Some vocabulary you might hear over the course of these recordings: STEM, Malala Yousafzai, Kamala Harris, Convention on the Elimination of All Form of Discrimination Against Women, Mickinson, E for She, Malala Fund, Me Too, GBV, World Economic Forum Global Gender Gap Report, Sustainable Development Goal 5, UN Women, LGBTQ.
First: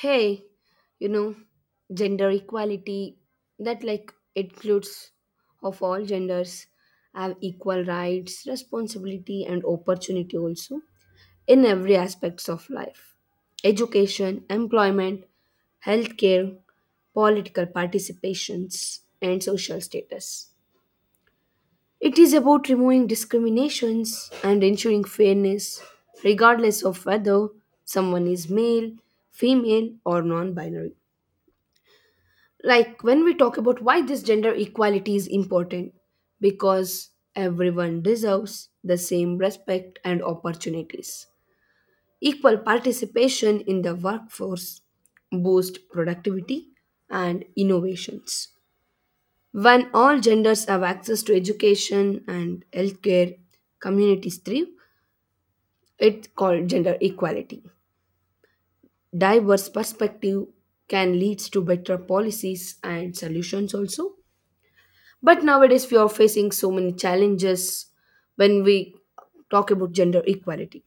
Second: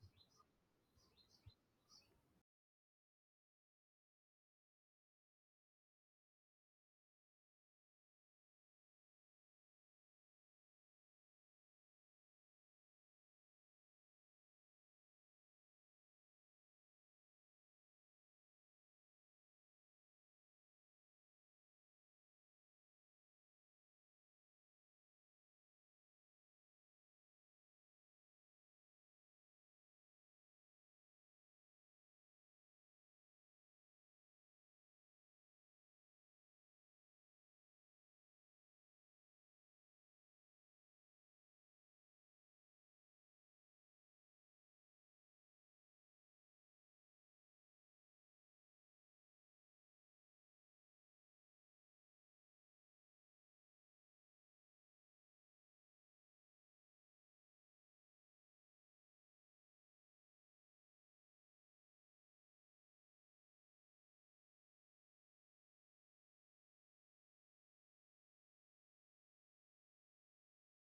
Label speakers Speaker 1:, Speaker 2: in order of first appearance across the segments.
Speaker 1: Hey, you know, gender equality that like includes of all genders have equal rights, responsibility and opportunity also in every aspects of life. Education, employment, healthcare, political participations and social status. It is about removing discriminations and ensuring fairness, regardless of whether someone is male, female, or non binary. Like when we talk about why this gender equality is important, because everyone deserves the same respect and opportunities. Equal participation in the workforce boosts productivity and innovations. When all genders have access to education and healthcare, communities thrive. It's called gender equality. Diverse perspective can lead to better policies and solutions also. But nowadays we are facing so many challenges when we talk about gender equality.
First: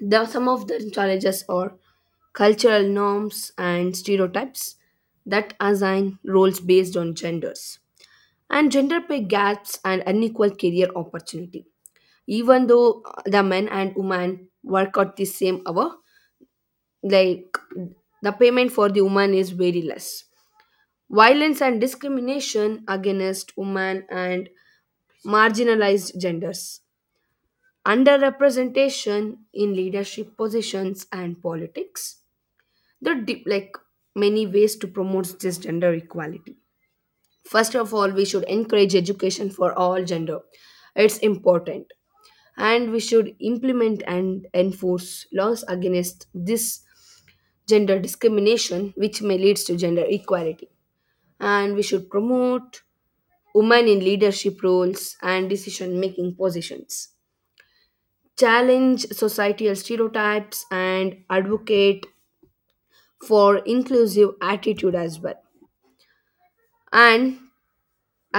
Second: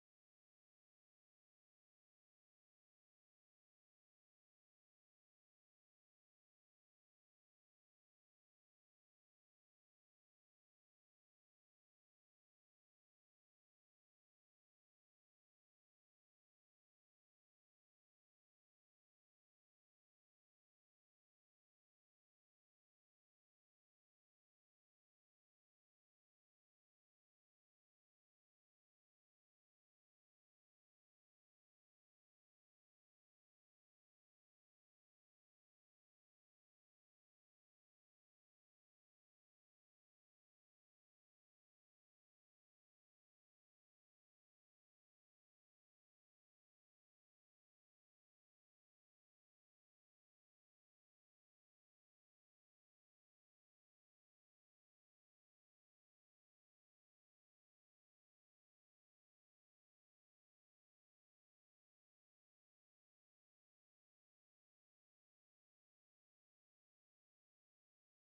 Speaker 1: Some of the challenges are cultural norms and stereotypes that assign roles based on genders and gender pay gaps and unequal career opportunity. Even though the men and women work at the same hour, like the payment for the woman is very less. Violence and discrimination against women and marginalized genders. Underrepresentation in leadership positions and politics. There are deep, like many ways to promote this gender equality. First of all, we should encourage education for all gender. It's important. And we should implement and enforce laws against this gender discrimination which may leads to gender equality, and we should promote women in leadership roles and decision making positions, challenge societal stereotypes and advocate for inclusive attitude as well. And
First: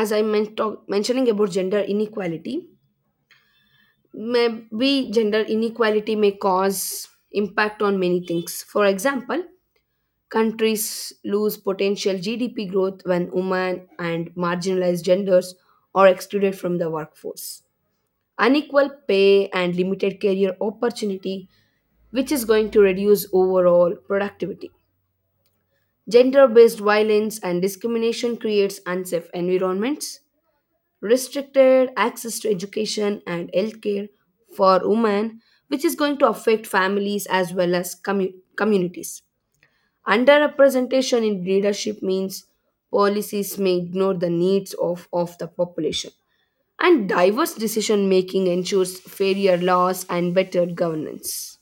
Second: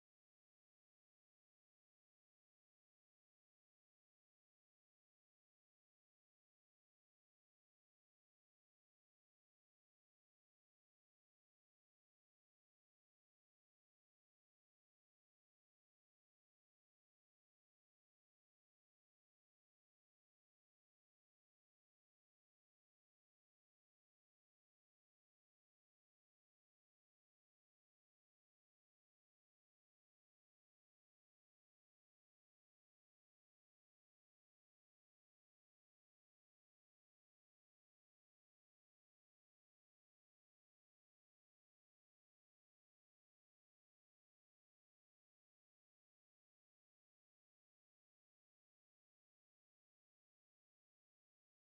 Speaker 1: as i mentioning about gender inequality, maybe gender inequality may cause impact on many things. For example, countries lose potential GDP growth when women and marginalized genders are excluded from the workforce. Unequal pay and limited career opportunity, which is going to reduce overall productivity. Gender based violence and discrimination creates unsafe environments. Restricted access to education and healthcare for women, which is going to affect families as well as communities. Underrepresentation in leadership means policies may ignore the needs of the population. And diverse decision making ensures fairer laws and better governance.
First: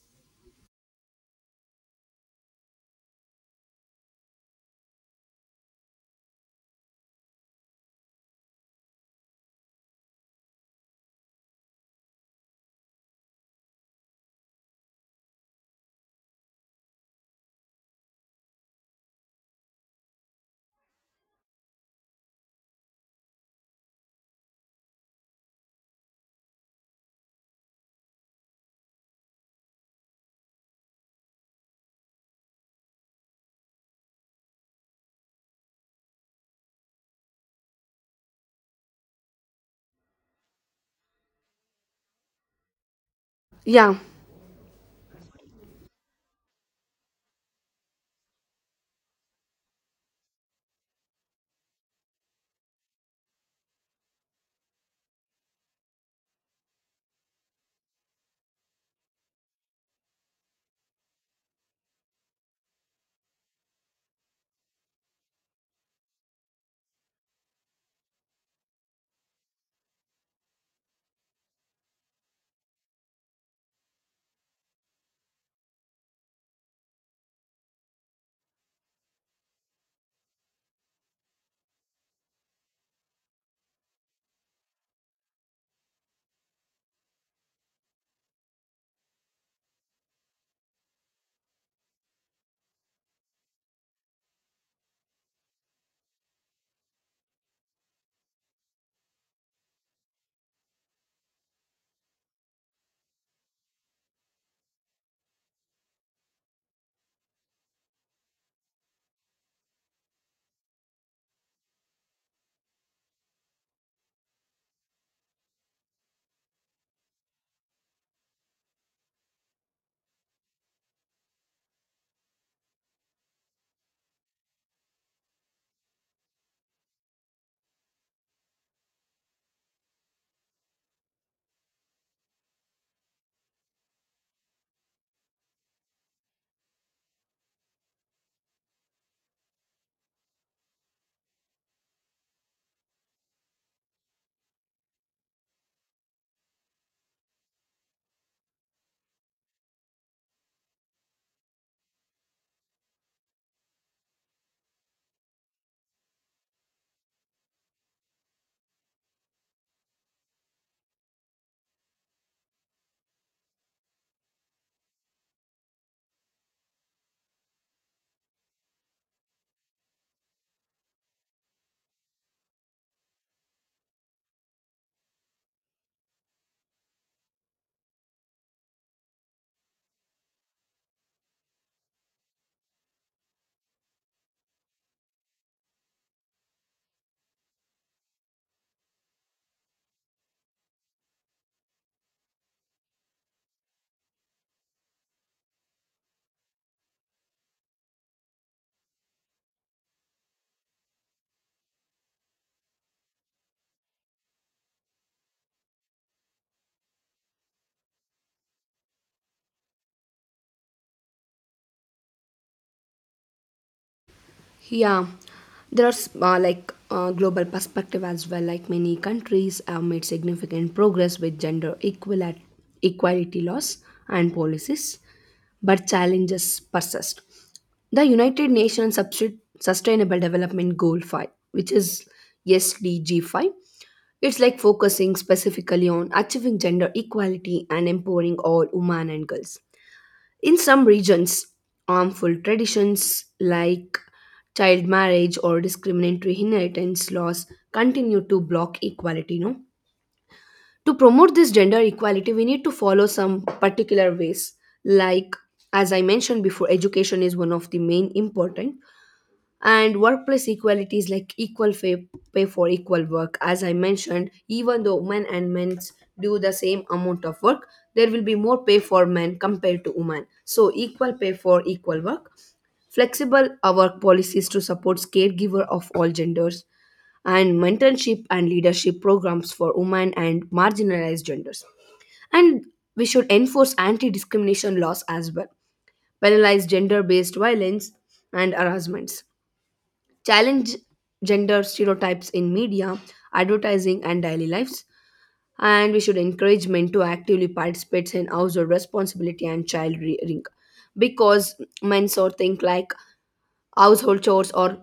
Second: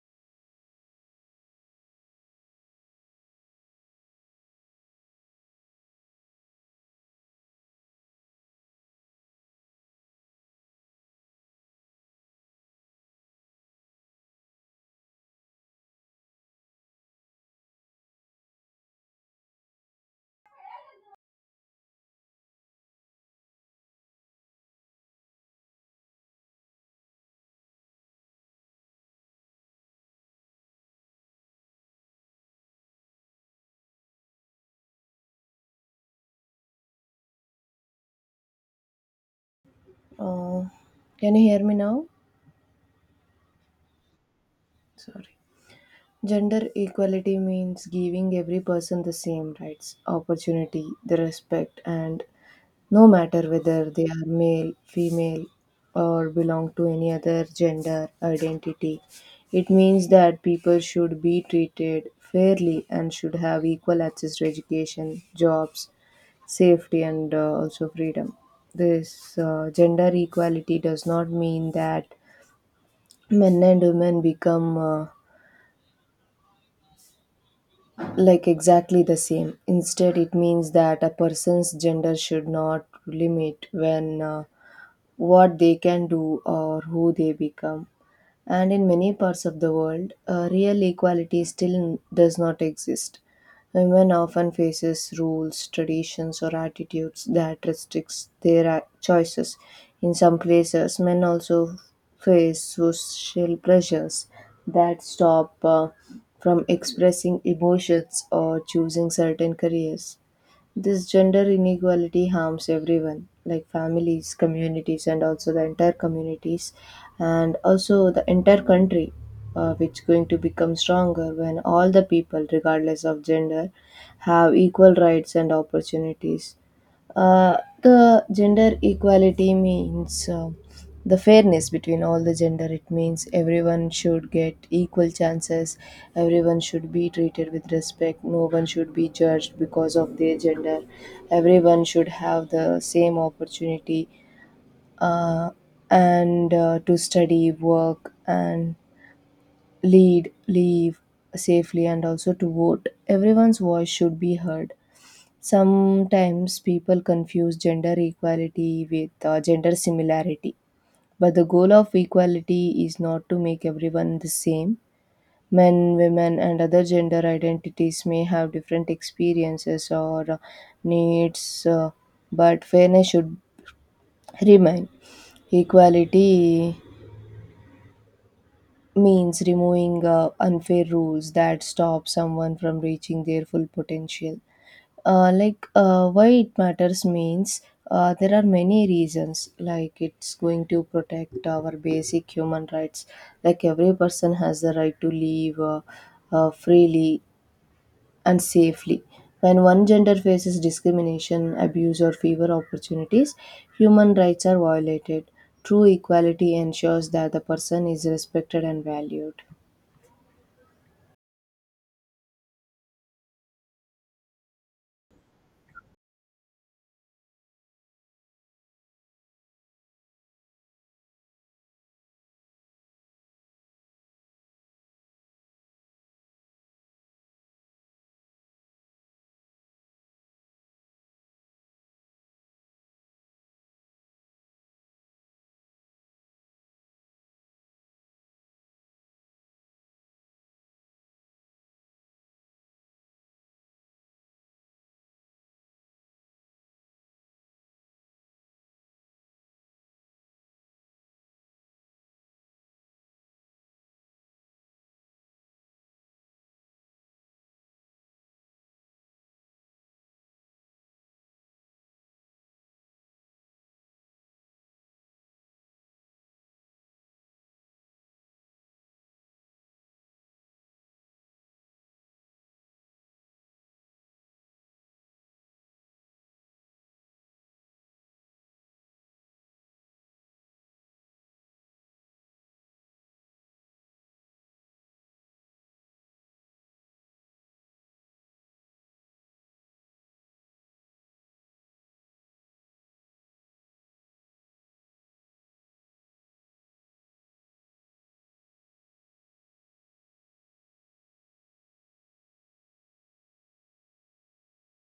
Speaker 2: Uh, can you hear me now?
Speaker 1: Yeah,
Speaker 2: Sorry. Gender equality means giving every person the same rights, opportunity, the respect, and no matter whether they are male, female, or belong to any other gender identity. It means that people should be treated fairly and should have equal access to education, jobs, safety, and also freedom. This gender equality does not mean that men and women become like exactly the same. Instead, it means that a person's gender should not limit when what they can do or who they become. And in many parts of the world, real equality still does not exist. Women often faces rules, traditions, or attitudes that restricts their choices. In some places, men also face social pressures that stop from expressing emotions or choosing certain careers. This gender inequality harms everyone, like families, communities, and also the entire communities, and also the entire country, which going to become stronger when all the people, regardless of gender, have equal rights and opportunities. Uh, the gender equality means the fairness between all the gender. It means everyone should get equal chances. Everyone should be treated with respect. No one should be judged because of their gender. Everyone should have the same opportunity uh, and to study, work, and leave safely, and also to vote. Everyone's voice should be heard. Sometimes people confuse gender equality with gender similarity, but the goal of equality is not to make everyone the same. Men, women, and other gender identities may have different experiences or needs, but fairness should remain. Equality means removing unfair rules that stop someone from reaching their full potential. Why it matters means there are many reasons, like it's going to protect our basic human rights, like every person has the right to live freely and safely. When one gender faces discrimination, abuse, or fewer opportunities, human rights are violated. True equality ensures that the person is respected and valued.
Speaker 1: yeah. There's like global perspective as well. Like many countries have made significant progress with gender equal equality laws and policies, but challenges persist. The Sustainable Development Goal 5, which is SDG 5. It's like focusing specifically on achieving gender equality and empowering all women and girls. In some regions, harmful traditions like child marriage or discriminatory inheritance laws continue to block equality, no? To promote this gender equality, we need to follow some particular ways, like as I mentioned before, education is one of the main important, and workplace equality is like equal pay, pay for equal work. As I mentioned, even though men and men do the same amount of work, there will be more pay for men compared to women, so equal pay for equal work. Flexible work policies to support caregiver of all genders, and mentorship and leadership programs for women and marginalized genders. And we should enforce anti-discrimination laws as well, penalize gender-based violence and harassments, challenge gender stereotypes in media, advertising, and daily lives. And we should encourage men to actively participate in household responsibility and child rearing, because men sort think like household chores are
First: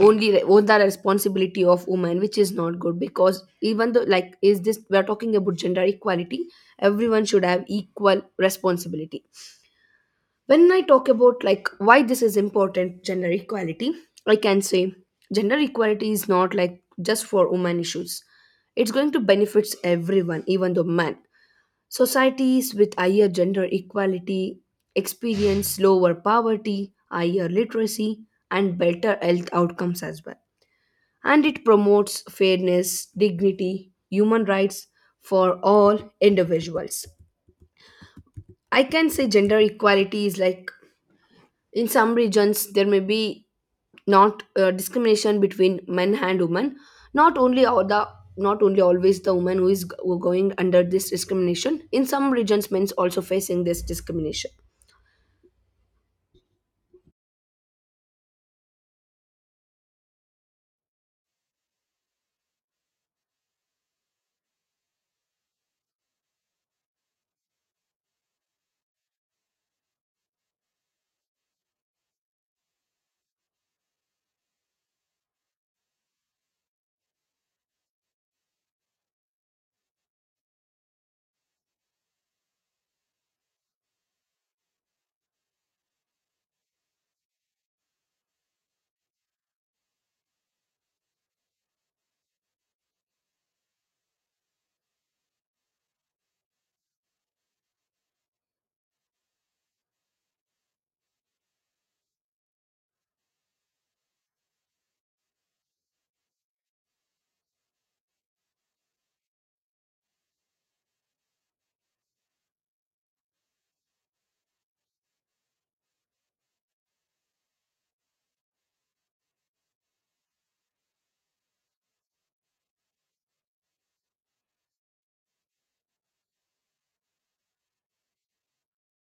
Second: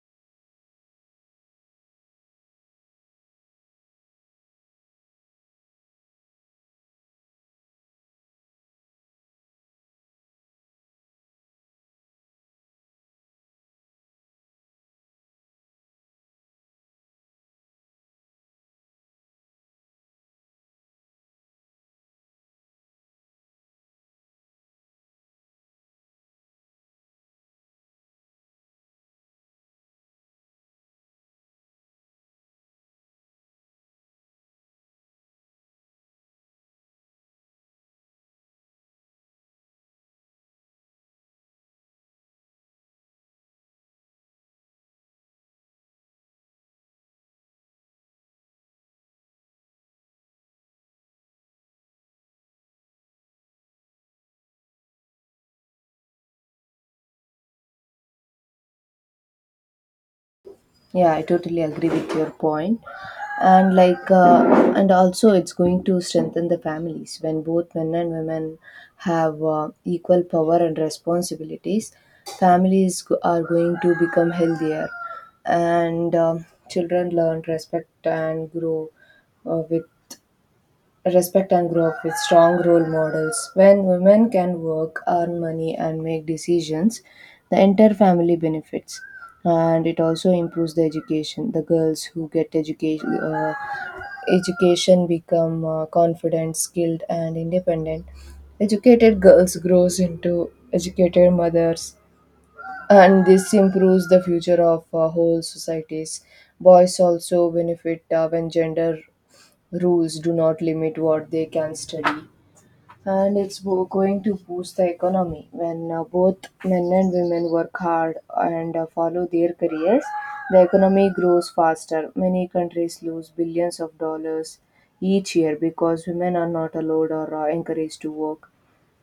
Speaker 1: only on the responsibility of women, which is not good, because even though like is this we're talking about gender equality, everyone should have equal responsibility. When I talk about like why this is important, gender equality, I can say gender equality is not like just for women issues, it's going to benefits everyone, even the men. Societies with higher gender equality experience lower poverty, higher literacy, and better health outcomes as well. And it promotes fairness, dignity, human rights for all individuals. I can say gender equality is like, in some regions there may be not discrimination between men and women. not only all the Not only always the woman who is who going under this discrimination. In some regions men's also facing this discrimination.
Speaker 2: Yeah, I totally agree with your point. And and also it's going to strengthen the families when both men and women have equal power and responsibilities. Are going to become healthier, and children learn respect and grow with respect and grow up with strong role models. When women can work, earn money, and make decisions, the entire family benefits. And it also improves the education. The girls who get education become confident, skilled, and independent. Educated girls grows into educated mothers, and this improves the future of whole societies. Boys also benefit when gender rules do not limit what they can study, and going to boost the economy. When both men and women work hard and follow their careers, the economy grows faster. Many countries lose billions of dollars each year because women are not allowed or encouraged to work,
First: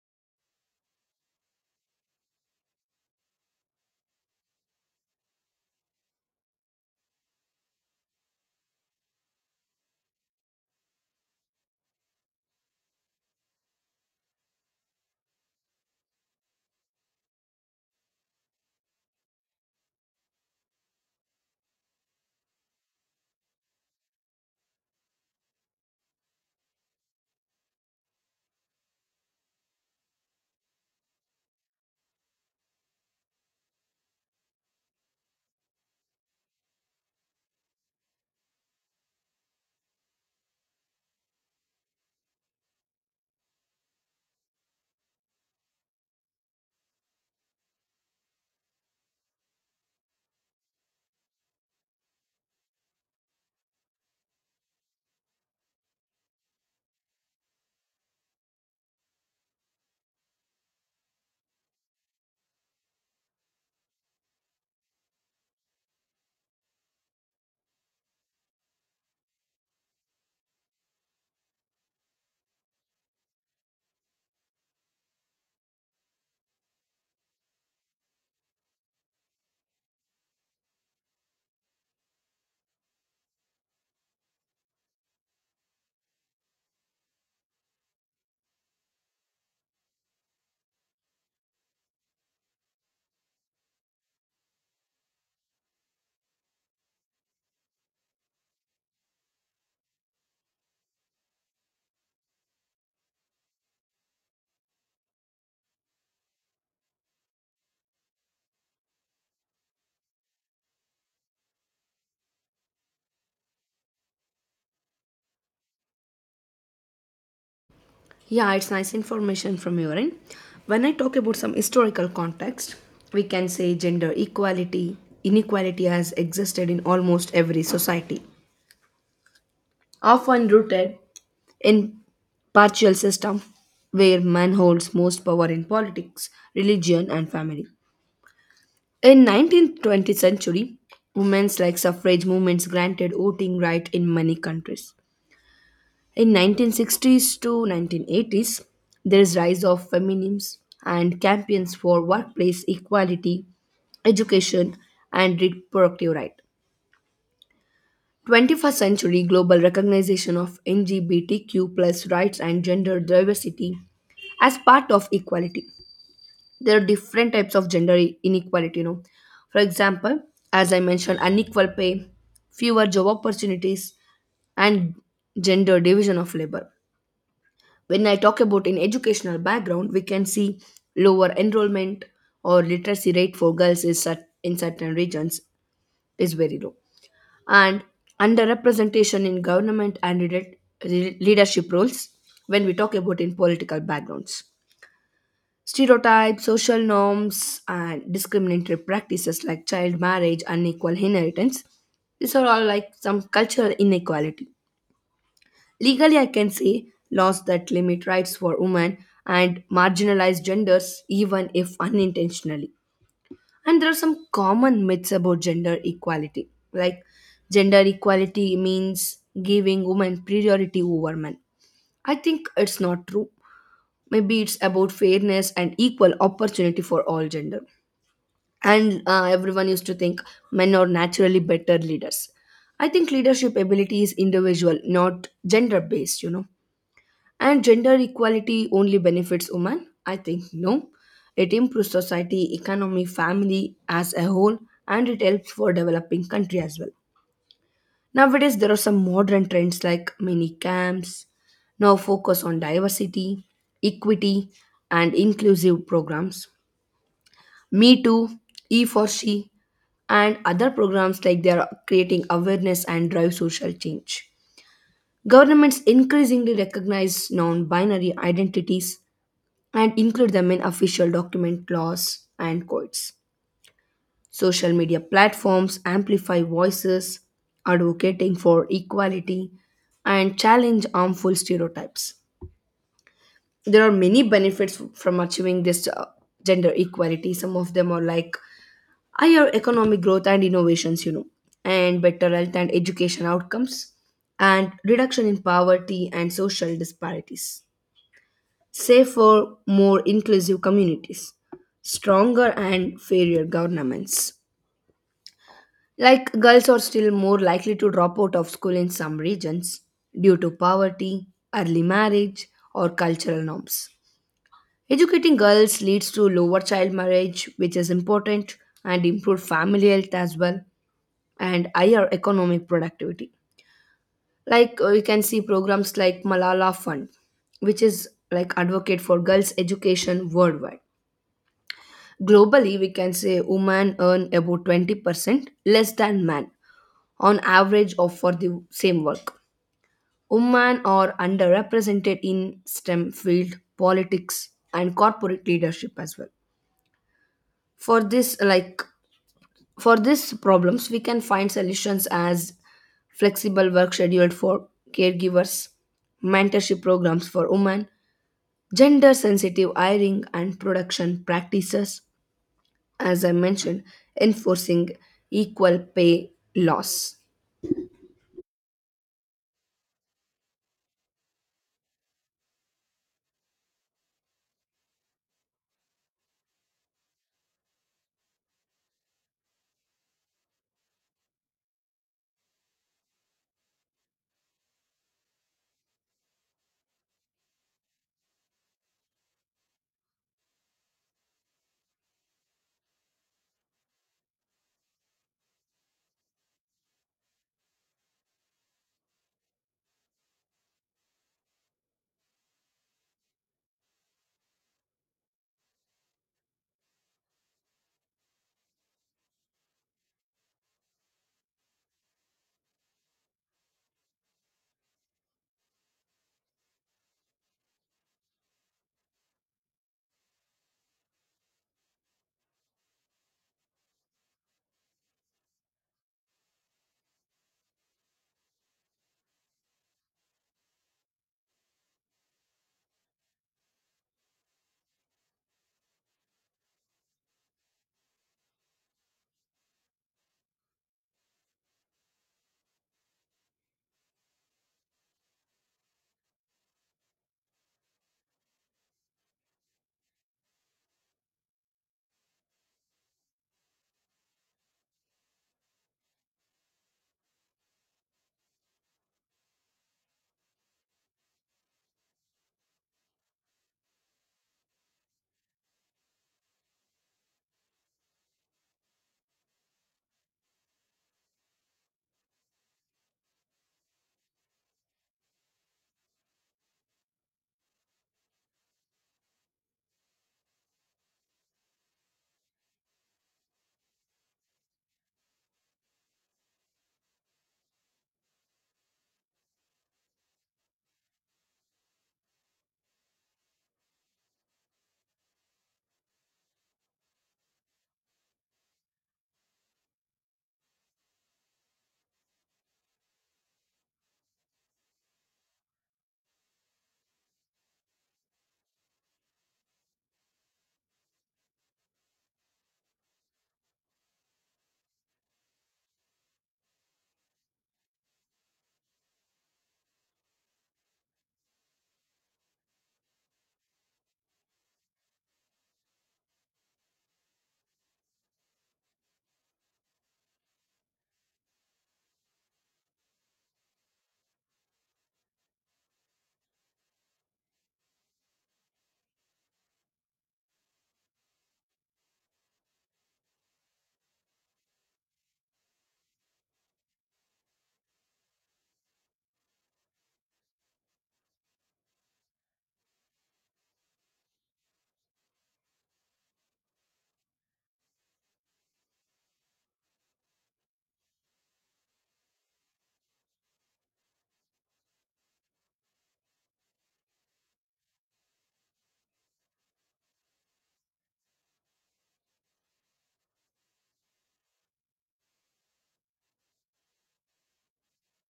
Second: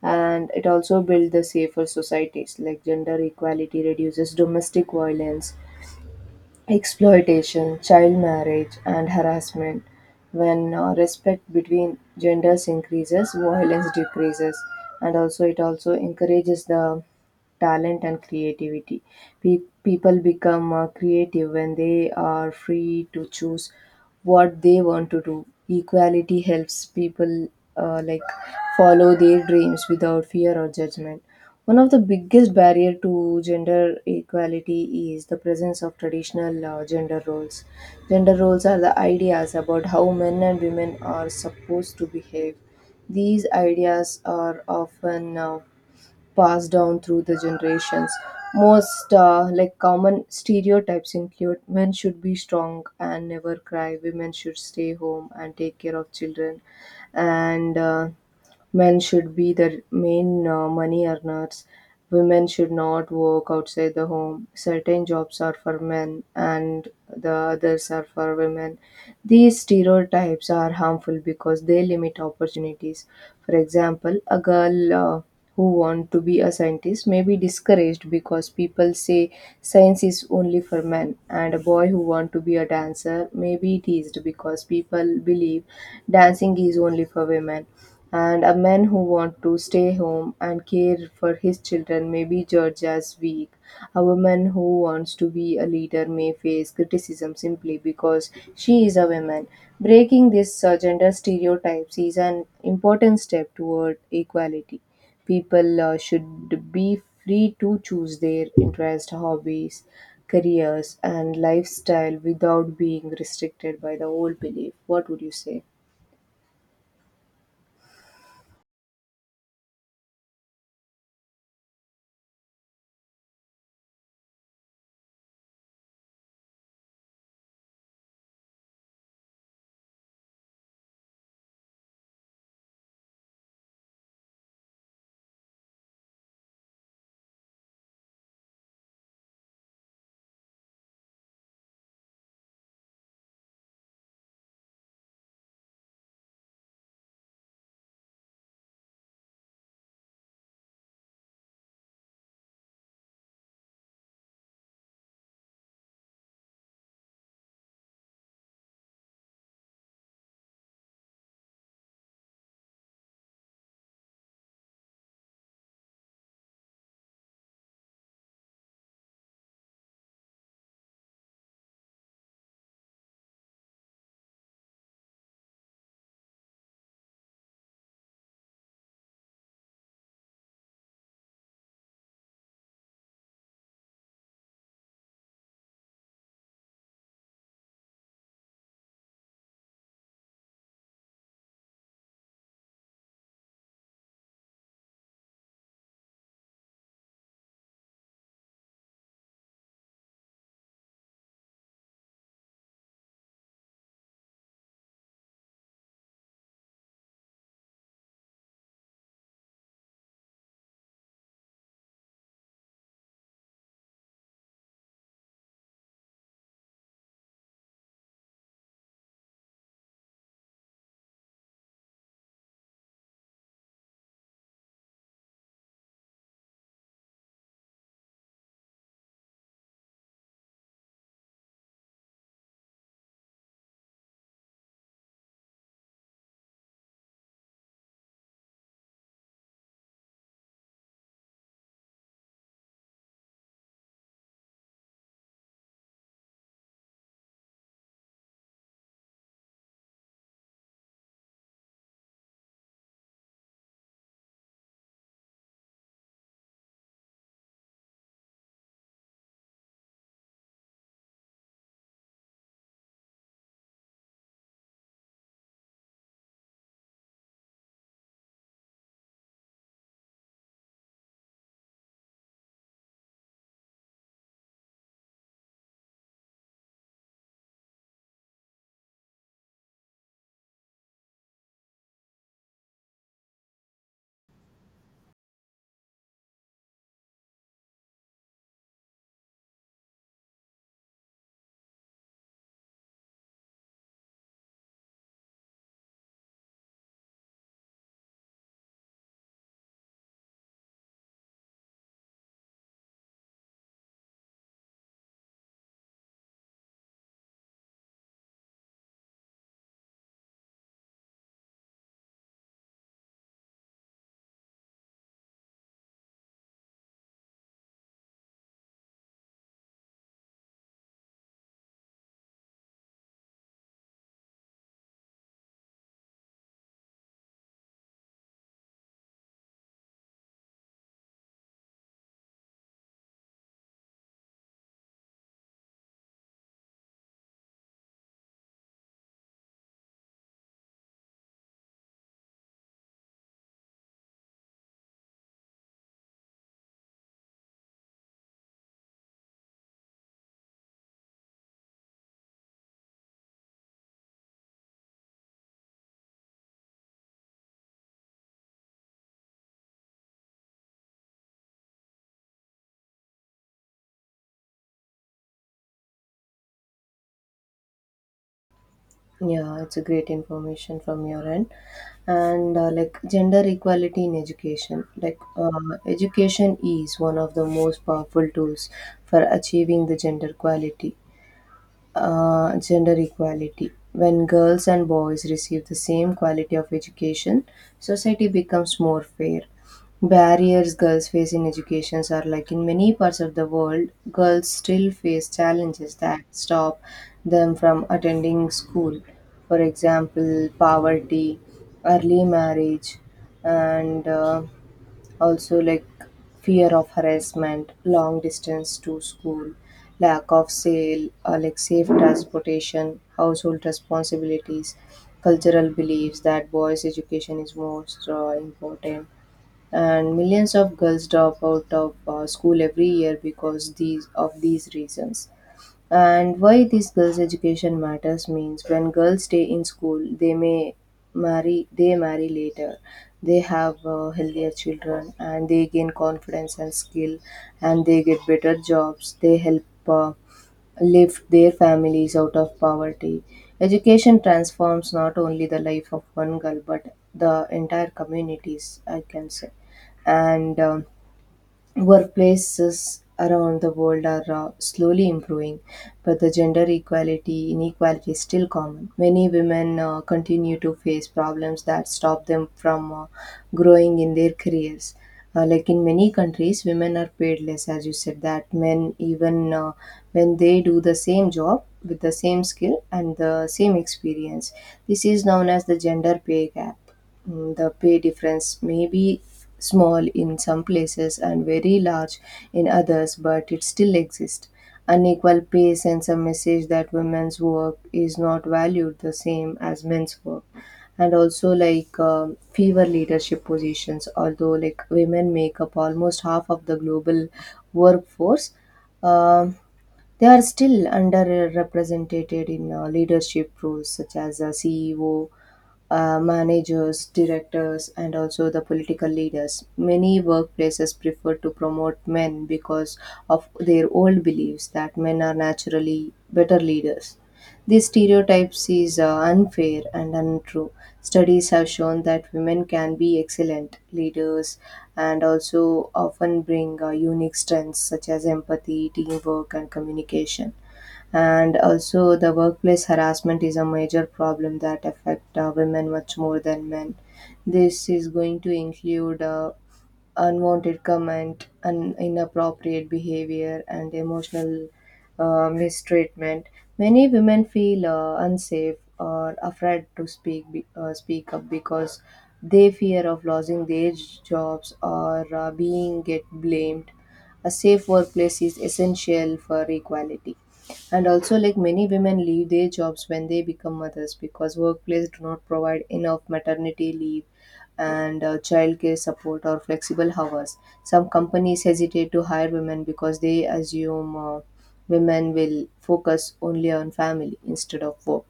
Speaker 2: and it also builds the safer societies, like gender equality reduces domestic violence, exploitation, child marriage, and harassment. When respect between genders increases, violence decreases, and also it also encourages the talent and creativity. People become creative when they are free to choose what they want to do. Equality helps people uh, like follow their dreams without fear or judgment. One of the biggest barrier to gender equality is the presence of traditional gender roles. Gender roles are the ideas about how men and women are supposed to behave. These ideas are often passed down through the generations. Most common stereotypes include men should be strong and never cry, women should stay home and take care of children, and men should be the main money earners. Women should not work outside the home. Certain jobs are for men and the others are for women. These stereotypes are harmful because they limit opportunities. For example, a girl who wants to be a scientist may be discouraged because people say science is only for men, and a boy who wants to be a dancer may be teased because people believe dancing is only for women, and a man who wants to stay home and care for his children may be judged as weak. A woman who wants to be a leader may face criticism simply because she is a woman. Breaking these gender stereotypes is an important step toward equality. People should be free to choose their interests, hobbies, careers, and lifestyle without being restricted by the old belief. What would you say?
Speaker 1: Yeah, it's nice information from your end. When I talk about some historical context, we can say gender equality inequality has existed in almost every society, often rooted in partial system where man holds most power in politics, religion and family. In 19th-20th century, women's like suffrage movements granted voting right in many countries. In 1960s to 1980s, there is rise of feminism and campaigns for workplace equality, education and reproductive rights. 21st century global recognition of LGBTQ plus rights and gender diversity as part of equality. There are different types of gender inequality, you know. For example, as I mentioned, unequal pay, fewer job opportunities, and gender division of labor. When I talk about in educational background, we can see lower enrollment or literacy rate for girls is in certain regions is very low, and underrepresentation in government and leadership roles when we talk about in political backgrounds. Stereotypes, social norms, and discriminatory practices like child marriage, unequal inheritance, these are all like some cultural inequality. Legally, I can say laws that limit rights for women and marginalized genders, even if unintentionally. And there are some common myths about gender equality. Like, gender equality means giving women priority over men. I think it's not true. Maybe it's about fairness and equal opportunity for all gender. And everyone used to think men are naturally better leaders. I think leadership ability is individual, not gender based, you know. And gender equality only benefits women? I think no. It improves society, economy, family as a whole, and it helps for developing country as well. Nowadays, there are some modern trends like mini camps, now focus on diversity, equity, and inclusive programs. Me Too, E for She, and other programs like they are creating awareness and drive social change. Governments increasingly recognize non binary identities and include them in official document laws and codes. Social media platforms amplify voices advocating for equality and challenge harmful stereotypes. There are many benefits from achieving this gender equality. Some of them are like higher economic growth and innovations, you know, and better health and education outcomes, and reduction in poverty and social disparities, safer, more inclusive communities, stronger and fairer governments. Like girls are still more likely to drop out of school in some regions due to poverty, early marriage, or cultural norms. Educating girls leads to lower child marriage, which is important, and improved family health as well, and higher economic productivity. Like you can see programs like Malala Fund, which is like advocate for girls' education worldwide. Globally, we can say women earn about 20% less than men on average of for the same work. Women are underrepresented in STEM field, politics, and corporate leadership as well. For this, like for these problems, we can find solutions as flexible work scheduled for caregivers, mentorship programs for women, gender sensitive hiring and production practices, as I mentioned, enforcing equal pay laws.
Speaker 2: Yeah, it's a great information from your end. And like gender equality in education, education is one of the most powerful tools for achieving the gender equality gender equality. When girls and boys receive the same quality of education, society becomes more fair. Barriers girls face in education are like in many parts of the world, girls still face challenges that stop them from attending school. For example, poverty, early marriage, and also like fear of harassment, long distance to school, lack of sale like safe transportation, household responsibilities, cultural beliefs that boys education is most important, and millions of girls drop out of school every year because these of these reasons. And why this girls' education matters means when girls stay in school, they marry later. They have healthier children and they gain confidence and skill, and they get better jobs. They help lift their families out of poverty. Education transforms not only the life of one girl but the entire communities, I can say. And Workplaces around the world are slowly improving, but the gender equality inequality is still common. Many women continue to face problems that stop them from growing in their careers. In many countries, women are paid less, as you said, that men, even when they do the same job with the same skill and the same experience. This is known as the gender pay gap. Mm, the pay difference may be small in some places and very large in others, but it still exists. Unequal pay sends a message that women's work is not valued the same as men's work. And also, fewer leadership positions, although like women make up almost half of the global workforce, um, they are still underrepresented in leadership roles such as a CEO, managers, directors, and also the political leaders. Many workplaces prefer to promote men because of their old beliefs that men are naturally better leaders. These stereotypes is unfair and untrue. Studies have shown that women can be excellent leaders and also often bring unique strengths such as empathy, teamwork, and communication. And also, the workplace harassment is a major problem that affect women much more than men. This is going to include unwanted comment, and inappropriate behavior, and emotional mistreatment. Many women feel unsafe or afraid to speak speak up because they fear of losing their jobs or being get blamed. A safe workplace is essential for equality. And also, like many women leave their jobs when they become mothers because workplace do not provide enough maternity leave and childcare support or flexible hours. Some companies hesitate to hire women because they assume women will focus only on family instead of work.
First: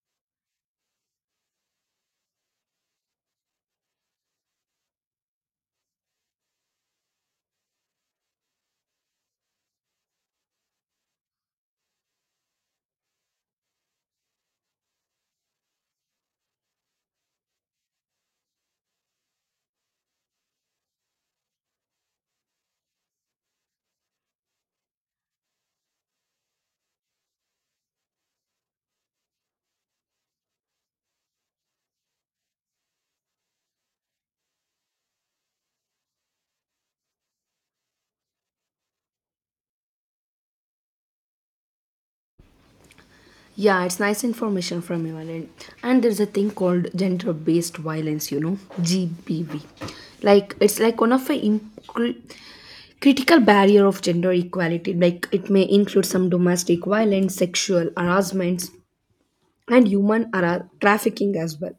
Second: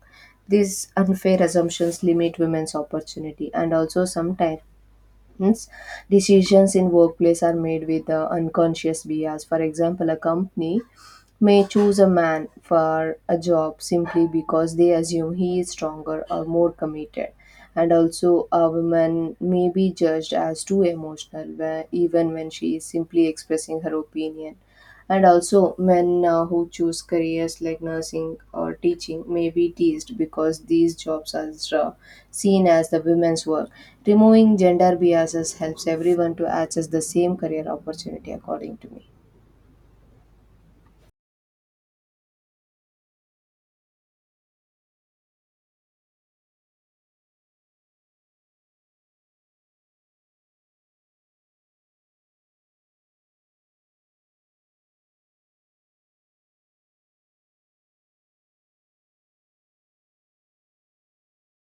Speaker 2: These unfair assumptions limit women's opportunity, and also sometimes decisions in workplace are made with unconscious bias. For example, a company may choose a man for a job simply because they assume he is stronger or more committed. And also, a woman may be judged as too emotional, where, even when she is simply expressing her opinion. And also, men who choose careers like nursing or teaching may be teased because these jobs are uh, seen as the women's work. Removing gender biases helps everyone to access the same career opportunity, according to me.
Speaker 1: Yeah, it's nice information from you, Anand. And there's a thing called gender based violence, you know, GBV. Like, it's like one of the critical barrier of gender equality. Like, it may include some domestic violence, sexual harassments, and trafficking as well.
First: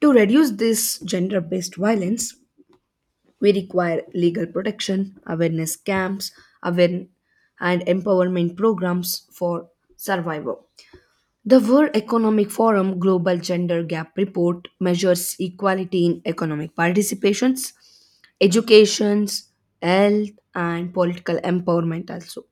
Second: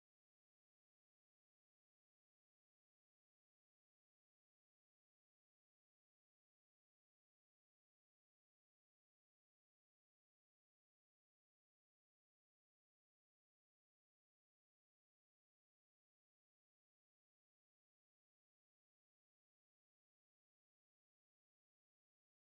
Speaker 1: To reduce this gender based violence, we require legal protection, awareness camps, aware- and empowerment programs for survivors. The World Economic Forum Global Gender Gap Report measures equality in economic participations, educations, health, and political empowerment also.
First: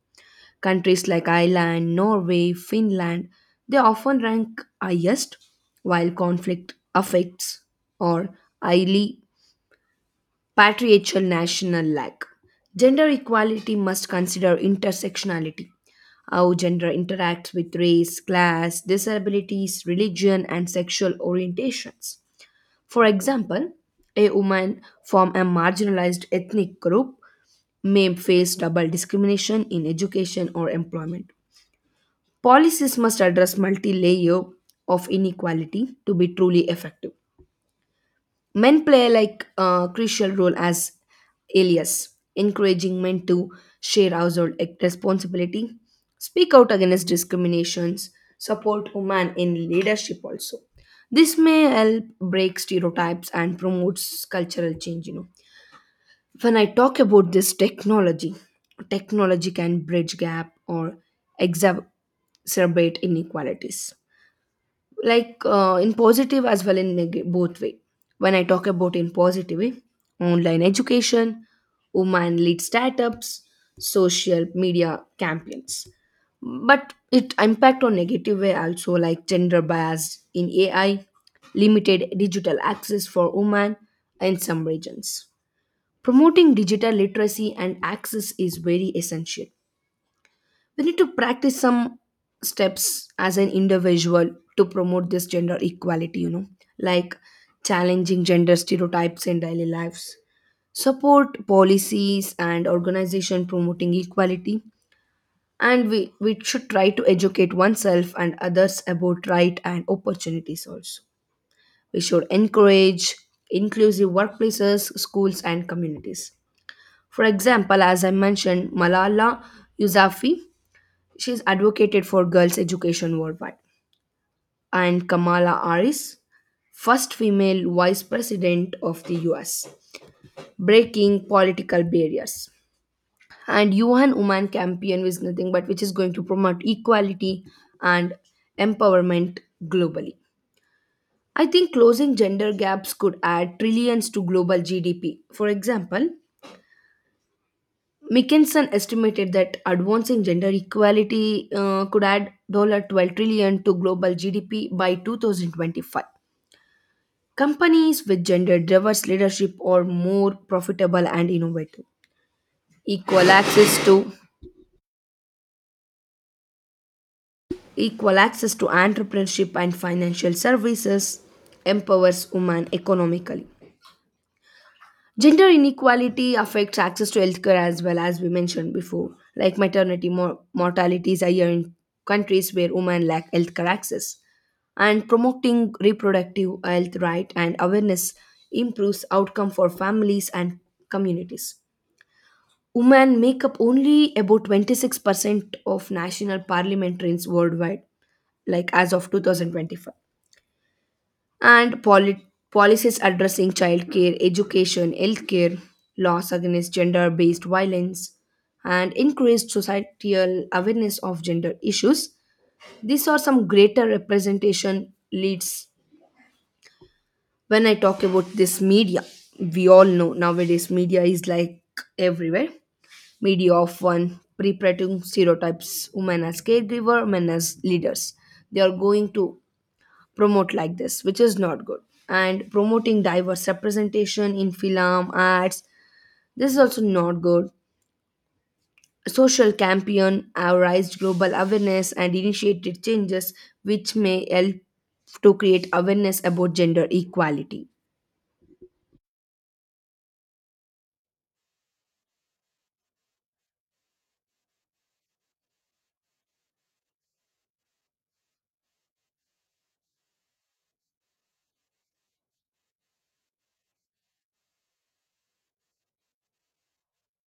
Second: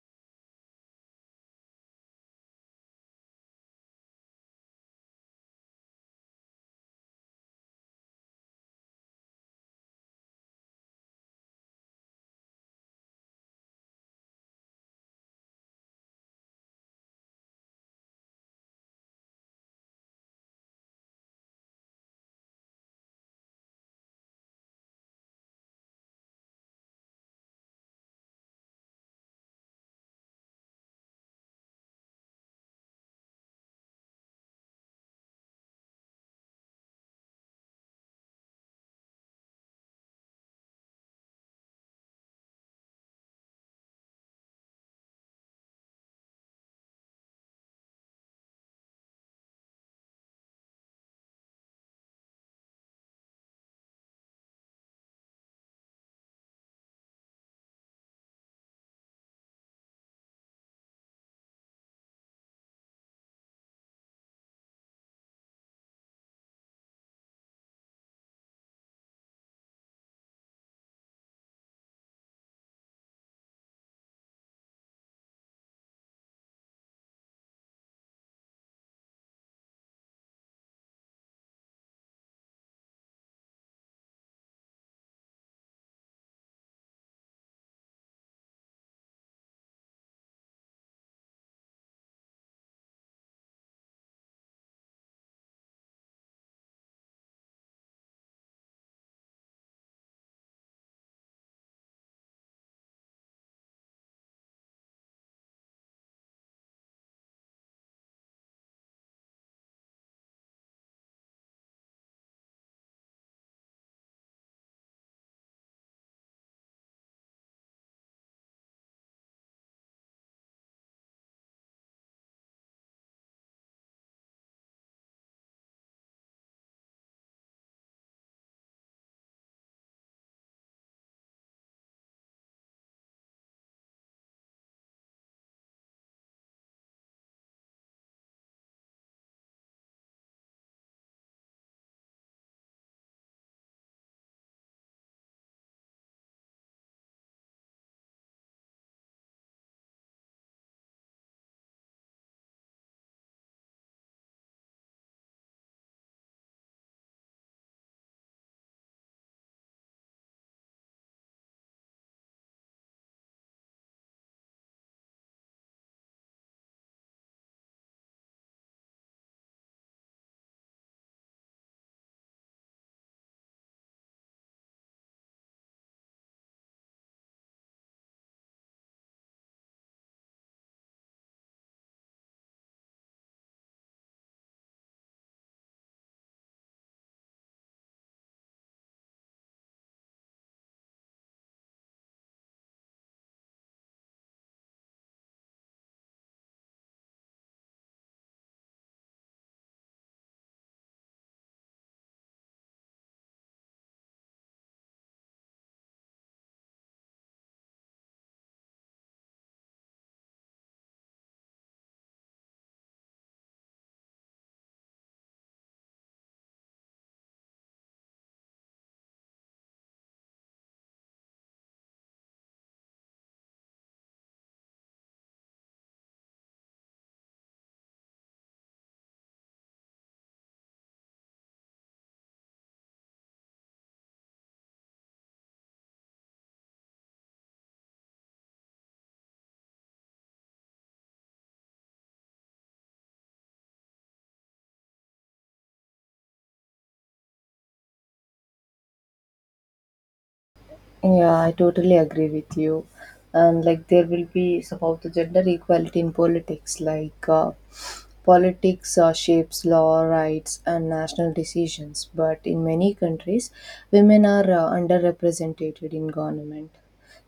Speaker 1: Countries like Ireland, Norway, Finland, they often rank highest, while conflict affects or highly patriarchal national lack. Gender equality must consider intersectionality, how gender interacts with race, class, disabilities, religion, and sexual orientations. For example, a woman from a marginalized ethnic group may face double discrimination in education or employment. Policies must address multi layer of inequality to be truly effective. Men play like a crucial role as alias, encouraging men to share household responsibility, speak out against discriminations, support women in leadership also. This may help break stereotypes and promotes cultural change, you know. When I talk about this technology, technology can bridge gap or exacerbate inequalities, like in positive as well in both way. When I talk about in positive way, online education, woman lead startups, social media campaigns. But it impact on negative way also, like gender bias in AI, limited digital access for women in some regions. Promoting digital literacy and access is very essential. We need to practice some steps as an individual to promote this gender equality, you know, like challenging gender stereotypes in daily lives, support policies and organization promoting equality, and we should try to educate oneself and others about right and opportunities also. We should encourage inclusive workplaces, schools and communities. For example, as I mentioned, Malala Yousafzai, she's advocated for girls' education worldwide. And Kamala Harris, first female vice president of the US, breaking political barriers. And UN Women Campaign is nothing but which is going to promote equality and empowerment globally. I think closing gender gaps could add trillions to global GDP. For example, Mickinson estimated that advancing gender equality could add $12 trillion to global GDP by 2025. Companies with gender diverse leadership are more profitable and innovative. Equal access to Equal access to entrepreneurship and financial services empowers women economically. Gender inequality affects access to healthcare as well, as we mentioned before, like maternity mortality is higher in countries where women lack healthcare access. And promoting reproductive health right and awareness improves outcome for families and communities. Women make up only about 26% of national parliamentarians worldwide, like as of 2025, and policies addressing childcare, education, healthcare, laws against gender based violence, and increased societal awareness of gender issues. These are some greater representation leads when I talk about this media. We all know nowadays media is like everywhere. Media of one perpetuating stereotypes, women as caregiver, men as leaders. They are going to promote like this, which is not good, and promoting diverse representation in film arts, this is also not good. Social campaign have raised global awareness and initiated changes which may help to create awareness about gender equality.
Speaker 2: Yeah, I totally agree with you. And like there will be, it's about the gender equality in politics, politics shapes law, rights, and national decisions. But in many countries, women are underrepresented in government.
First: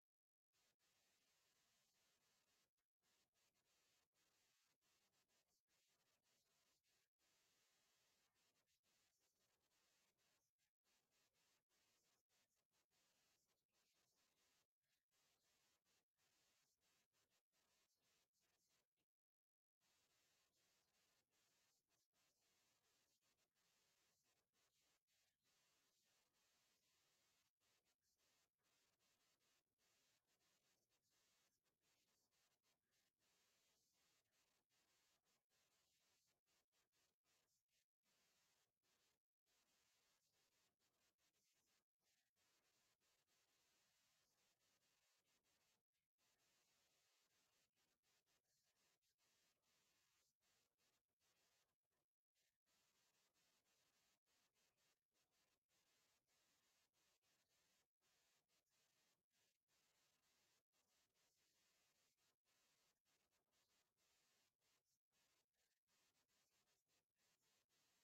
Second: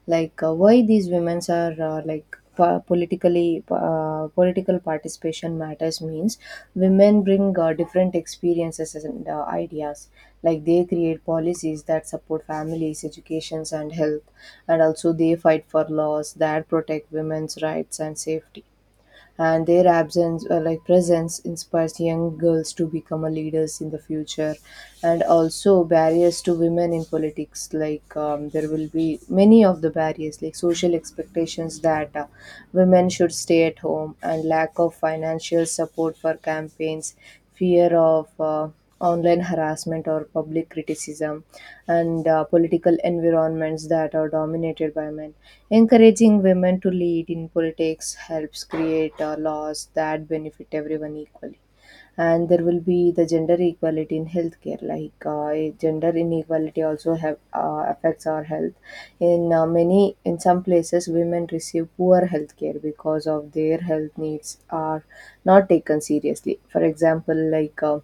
Speaker 2: Why these women are political participation matters means women bring different experiences and ideas, like they create policies that support families, educations, and health, and also they fight for laws that protect women's rights and safety, and their absence or like presence inspires young girls to become a leaders in the future. And also barriers to women in politics, like there will be many of the barriers, like social expectations that women should stay at home, and lack of financial support for campaigns, fear of online harassment or public criticism, and political environments that are dominated by men. Encouraging women to lead in politics helps create laws that benefit everyone equally, and there will be the gender equality in healthcare. Gender inequality also have affects our health in some places. Women receive poor healthcare because of their health needs are not taken seriously. For example,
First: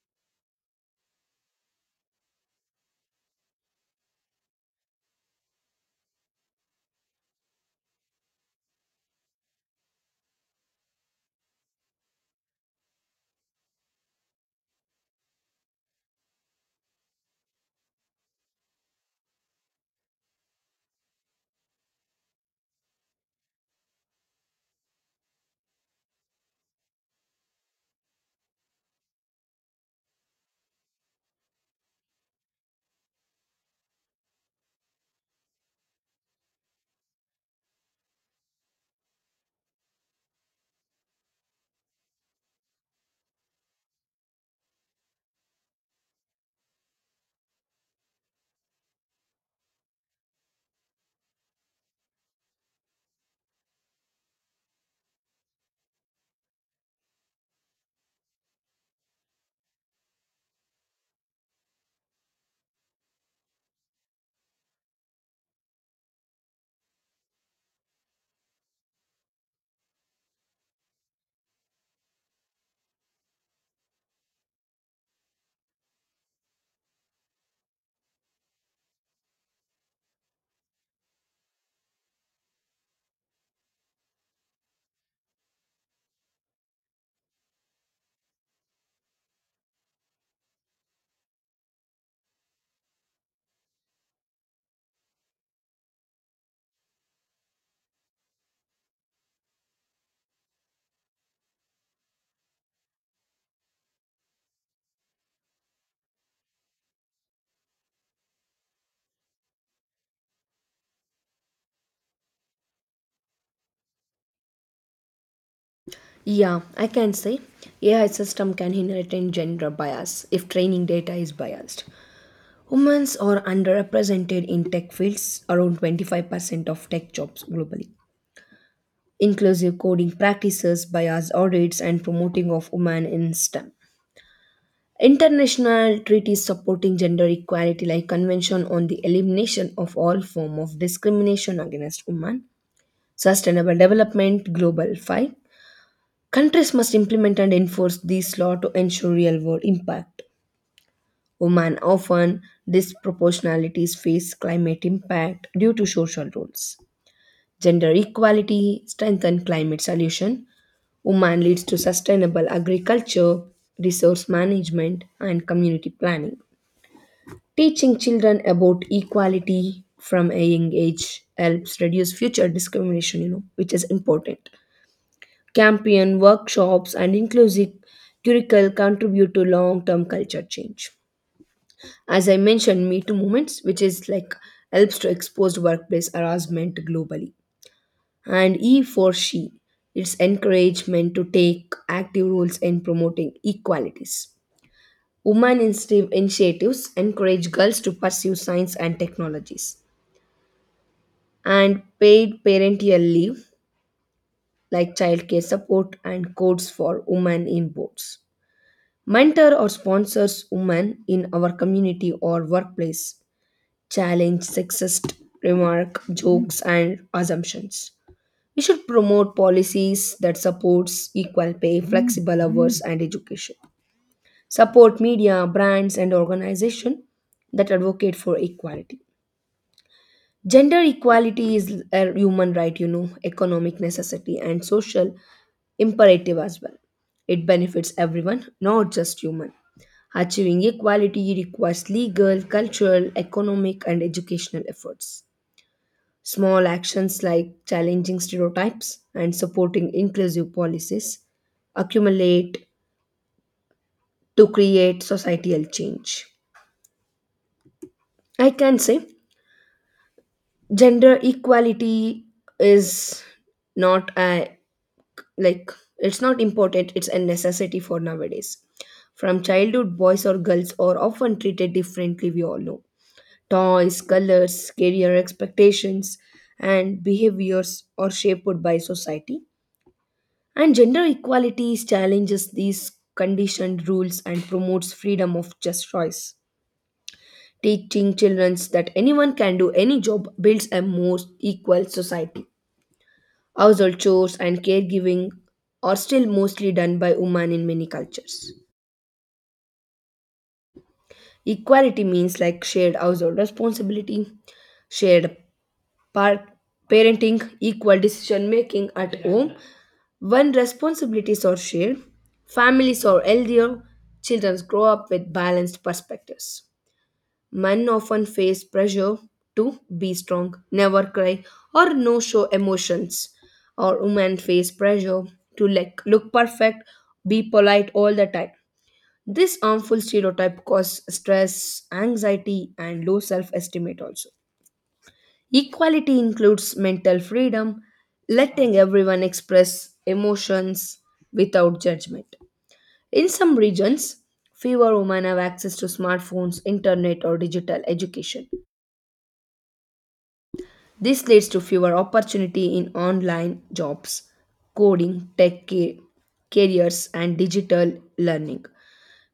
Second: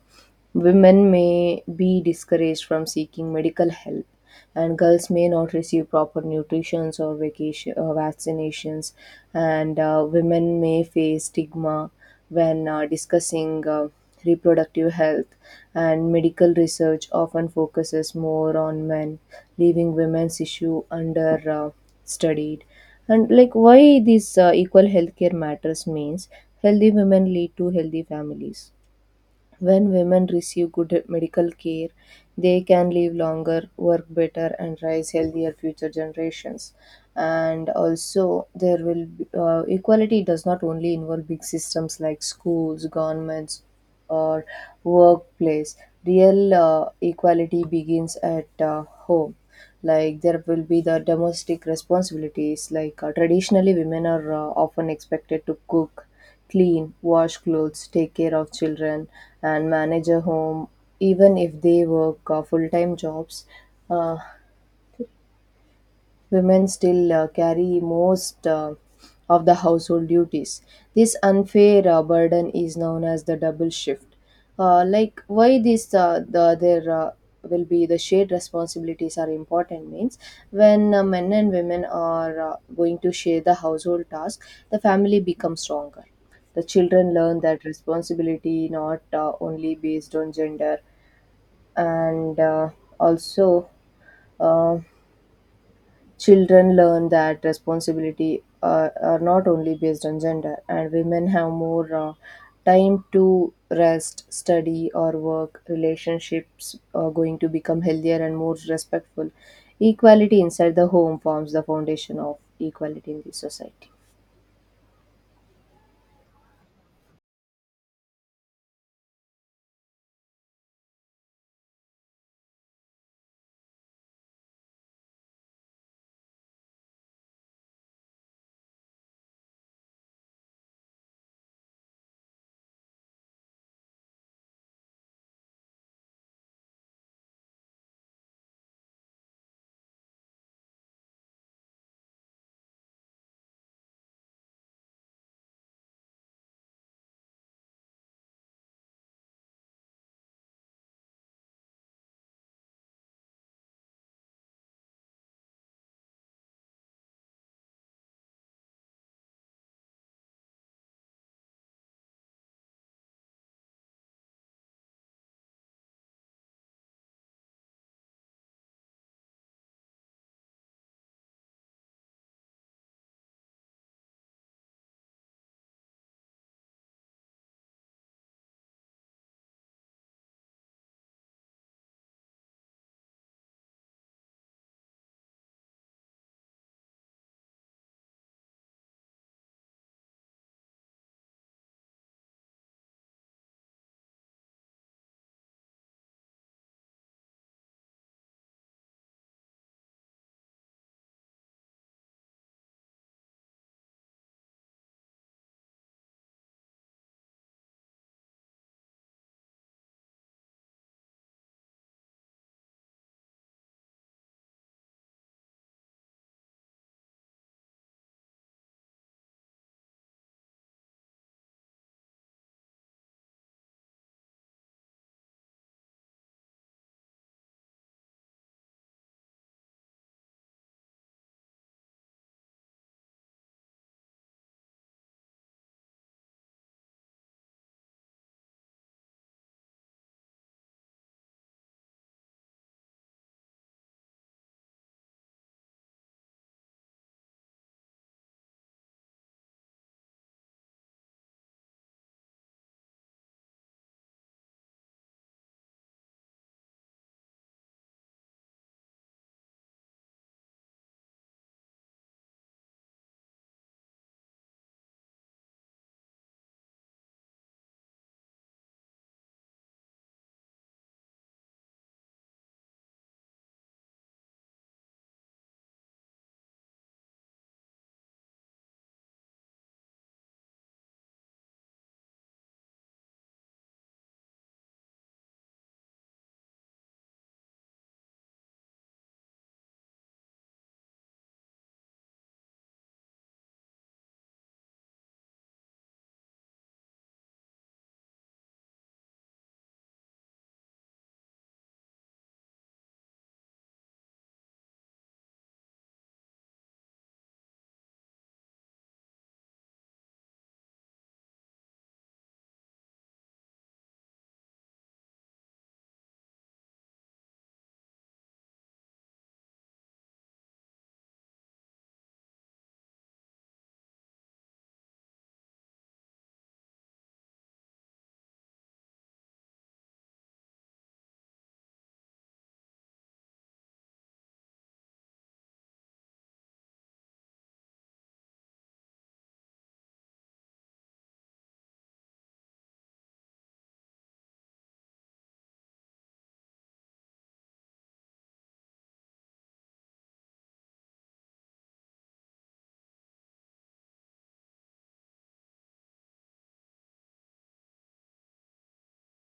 Speaker 2: women may be discouraged from seeking medical help, and girls may not receive proper nutritions or vaccinations, and women may face stigma when discussing reproductive health, and medical research often focuses more on men, leaving women's issue under studied. And like why this equal healthcare matters means healthy women lead to healthy families. When women receive good medical care, they can live longer, work better, and raise healthier future generations. And also, there will be, equality does not only involve big systems like schools, governments, or workplace. Real equality begins at home. Like there will be the domestic responsibilities. Traditionally, women are often expected to cook, clean, wash clothes, take care of children, and manage a home, even if they work full time jobs. Uh, Women still carry most of the household duties. This unfair burden is known as the double shift. Like why this the there will be the shared responsibilities are important means when men and women are going to share the household task, the family becomes stronger. The children learn that responsibility not only based on gender and also. Uh, Children learn that responsibility are not only based on gender, and women have more time to rest, study, or work. Relationships are going to become healthier and more respectful. Equality inside the home forms the foundation of equality in the society.
Speaker 1: Yeah, I can say AI system can inherit gender bias if training data is biased. Women are underrepresented in tech fields, around 25% of tech jobs globally. Inclusive coding practices, bias audits, and promoting of women in STEM. International treaties supporting gender equality, like Convention on the Elimination of All Form of Discrimination Against Women, Sustainable Development Global 5. Countries must implement and enforce these laws to ensure real world impact. Women often disproportionalities face climate impact due to social roles. Gender equality strengthen climate solution. Women leads to sustainable agriculture, resource management, and community planning. Teaching children about equality from a young age helps reduce future discrimination, you know, which is important. Campaign workshops and inclusive curricula contribute to long-term culture change. As I mentioned, Me Too movements, which is like helps to expose workplace harassment globally. And E for she, its encouragement to take active roles in promoting equalities. Women initiatives encourage girls to pursue science and technologies, and paid parental leave like childcare support and codes for women in boards. Mentor or sponsors women in our community or workplace, challenge sexist remark, jokes, and assumptions. We should promote policies that supports equal pay, flexible hours and education. Support media, brands and organizations that advocate for equality. Gender equality is a human right, you know, economic necessity and social imperative as well. It benefits everyone, not just human. Achieving equality requires legal, cultural, economic, and educational efforts. Small actions like challenging stereotypes and supporting inclusive policies accumulate to create societal change. I can say gender equality is not a like it's not important, it's a necessity for nowadays. From childhood, boys or girls are often treated differently, we all know. Toys, colors, career expectations, and behaviors are shaped by society. And gender equality challenges these conditioned rules and promotes freedom of just choice. Teaching children that anyone can do any job builds a more equal society. Household chores and caregiving are still mostly done by women in many cultures. Equality means like shared household responsibility, shared par- parenting, equal decision making at home. When responsibilities are shared, families are healthier, children grow up with balanced perspectives. Men often face pressure to be strong, never cry, or no show emotions. Or women face pressure to like look perfect, be polite all the time. This harmful stereotype causes stress, anxiety, and low self-estimate also. Equality includes mental freedom, letting everyone express emotions without judgment. In some regions, fewer women have access to smartphones, internet, or digital education. This leads to fewer opportunity in online jobs, coding, tech careers, and digital learning.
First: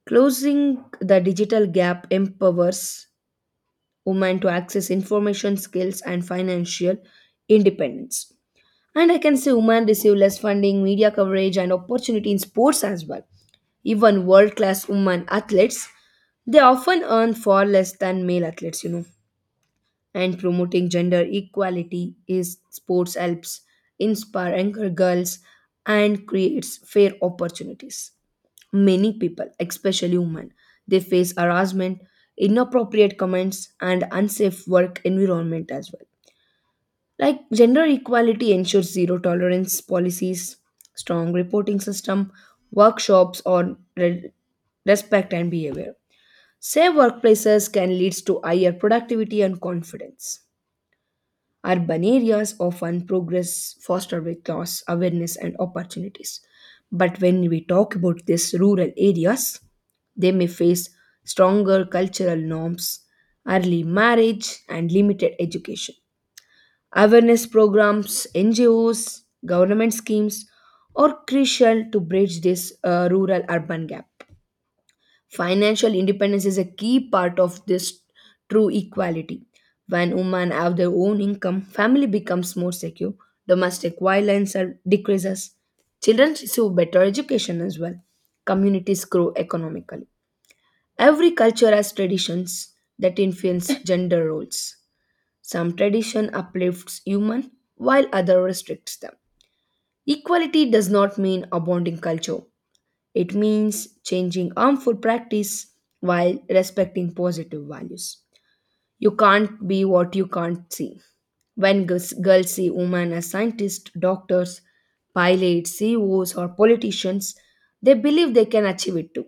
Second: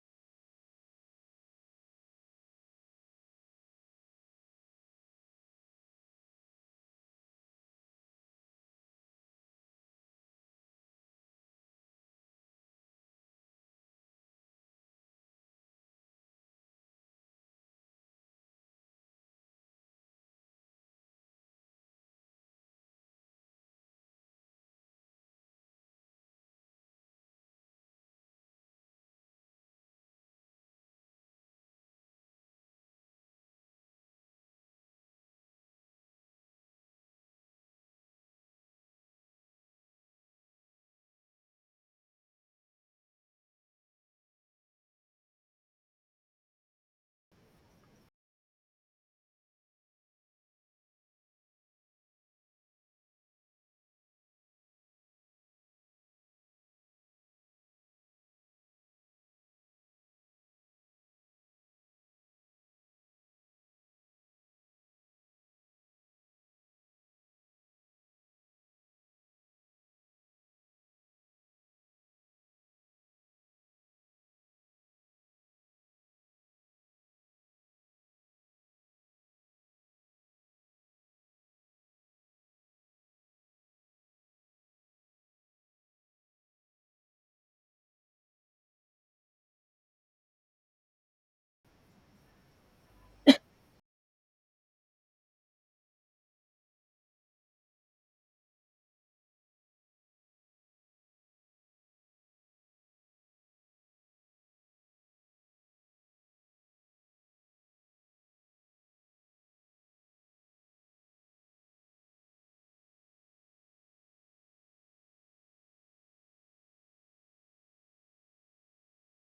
Speaker 1: Closing the digital gap empowers women to access information skills and financial independence. And I can say women receive less funding, media coverage, and opportunity in sports as well. Even world class women athletes, they often earn far less than male athletes, you know. And promoting gender equality is sports helps inspire younger girls and creates fair opportunities. Many people, especially women, they face harassment, inappropriate comments, and unsafe work environment as well, like gender equality ensures zero tolerance policies, strong reporting system, workshops on respect and behavior. Safe workplaces can lead to higher productivity and confidence. Urban areas often progress foster with laws awareness and opportunities, but when we talk about these rural areas, they may face stronger cultural norms, early marriage and limited education. Awareness programs, NGOs, government schemes are crucial to bridge this rural urban gap. Financial independence is a key part of this true equality. When women have their own income, family becomes more secure, domestic violence decreases, children receive better education as well, communities grow economically. Every culture has traditions that influence gender roles. Some tradition uplifts human while other restricts them. Equality does not mean abounding culture. It means changing harmful practice while respecting positive values. You can't be what you can't see. When girls see women as scientists, doctors, pilots, CEOs, or politicians, they believe they can achieve it too.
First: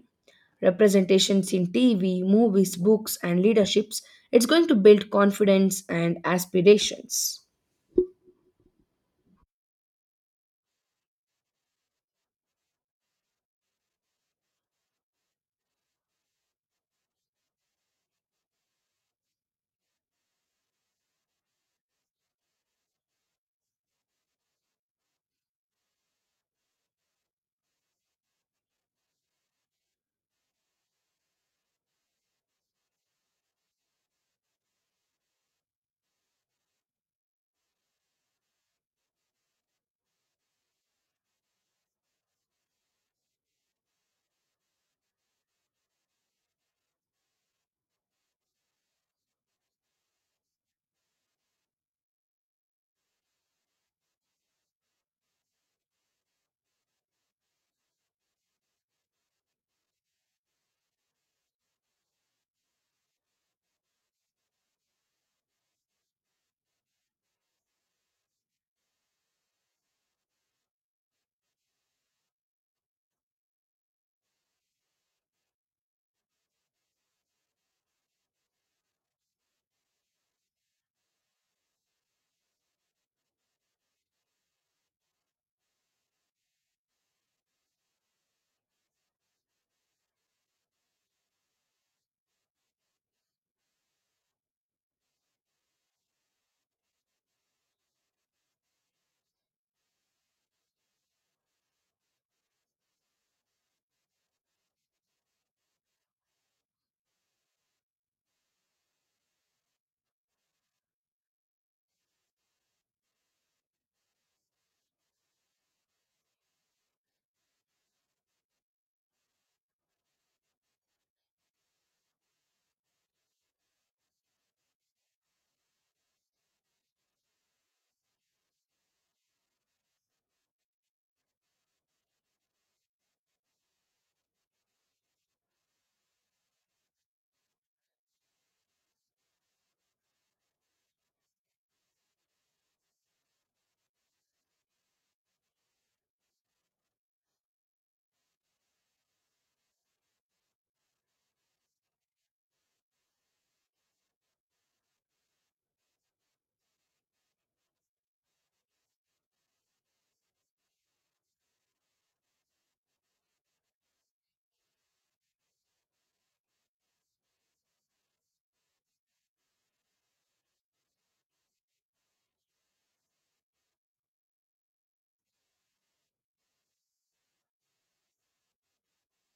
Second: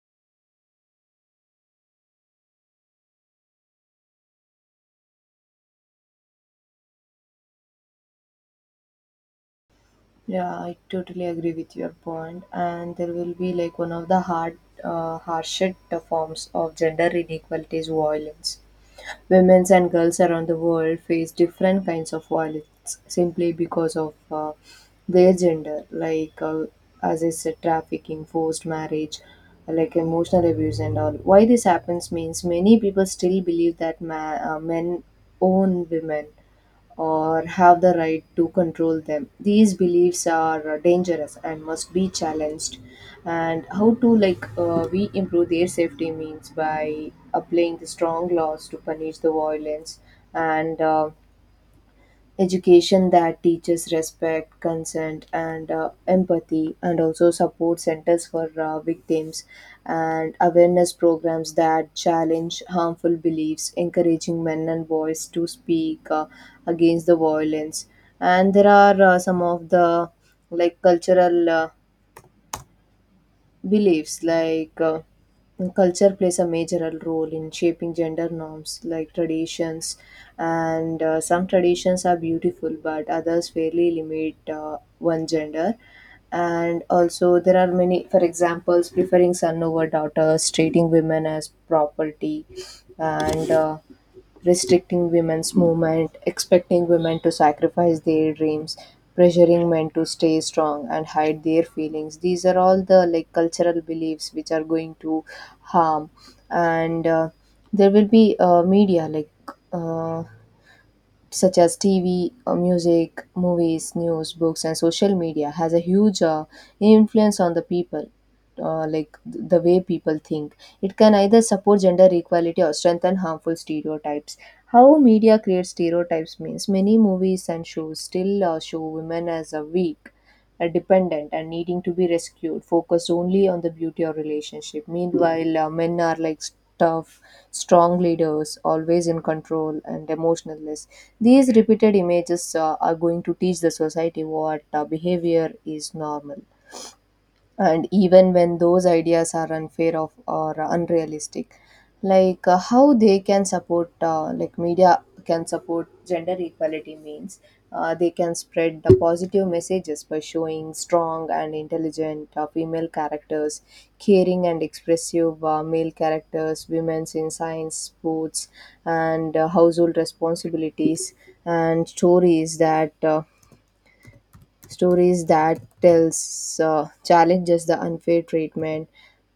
Speaker 1: Representations in TV, movies, books, and leaderships, it's going to build confidence and aspirations.
Speaker 2: Yeah, I totally agree with your point. And there will be like one of the harshest forms of gender inequality is violence. Women and girls around the world face different kinds of violence simply because of their gender, as I said, trafficking, forced marriage, like emotional abuse, and all. Why this happens means many people still believe that men own women or have the right to control them. These beliefs are dangerous and must be challenged. And how to like we improve their safety means by applying the strong laws to punish the violence and education that teaches respect, consent, and empathy, and also support centers for victims, and awareness programs that challenge harmful beliefs, encouraging men and boys to speak against the violence. And there are some of the like cultural beliefs culture plays a major role in shaping gender norms like traditions, and some traditions are beautiful but others fairly limit one gender, and also there are many. For examples, preferring son over daughters, treating women as property, and restricting women's movement, expecting women to sacrifice their dreams, pressuring men to stay strong and hide their feelings. These are all the like cultural beliefs which are going to harm, and there will be media Uh, such as TV, music, movies, news, books, and social media has a huge influence on the people. The way people think, it can either support gender equality or strengthen harmful stereotypes. How media creates stereotypes means many movies and shows still show women as a weak, dependent and needing to be rescued, focused only on the beauty of relationship. Meanwhile, men are like tough, strong leaders, always in control and emotionless. These repeated images are going to teach the society what behavior is normal, and even when those ideas are unfair of or unrealistic. How they can support, media can support gender equality means they can spread the positive messages by showing strong and intelligent female characters, caring and expressive male characters, women's in science, sports, and household responsibilities, and stories that tells challenges the unfair treatment.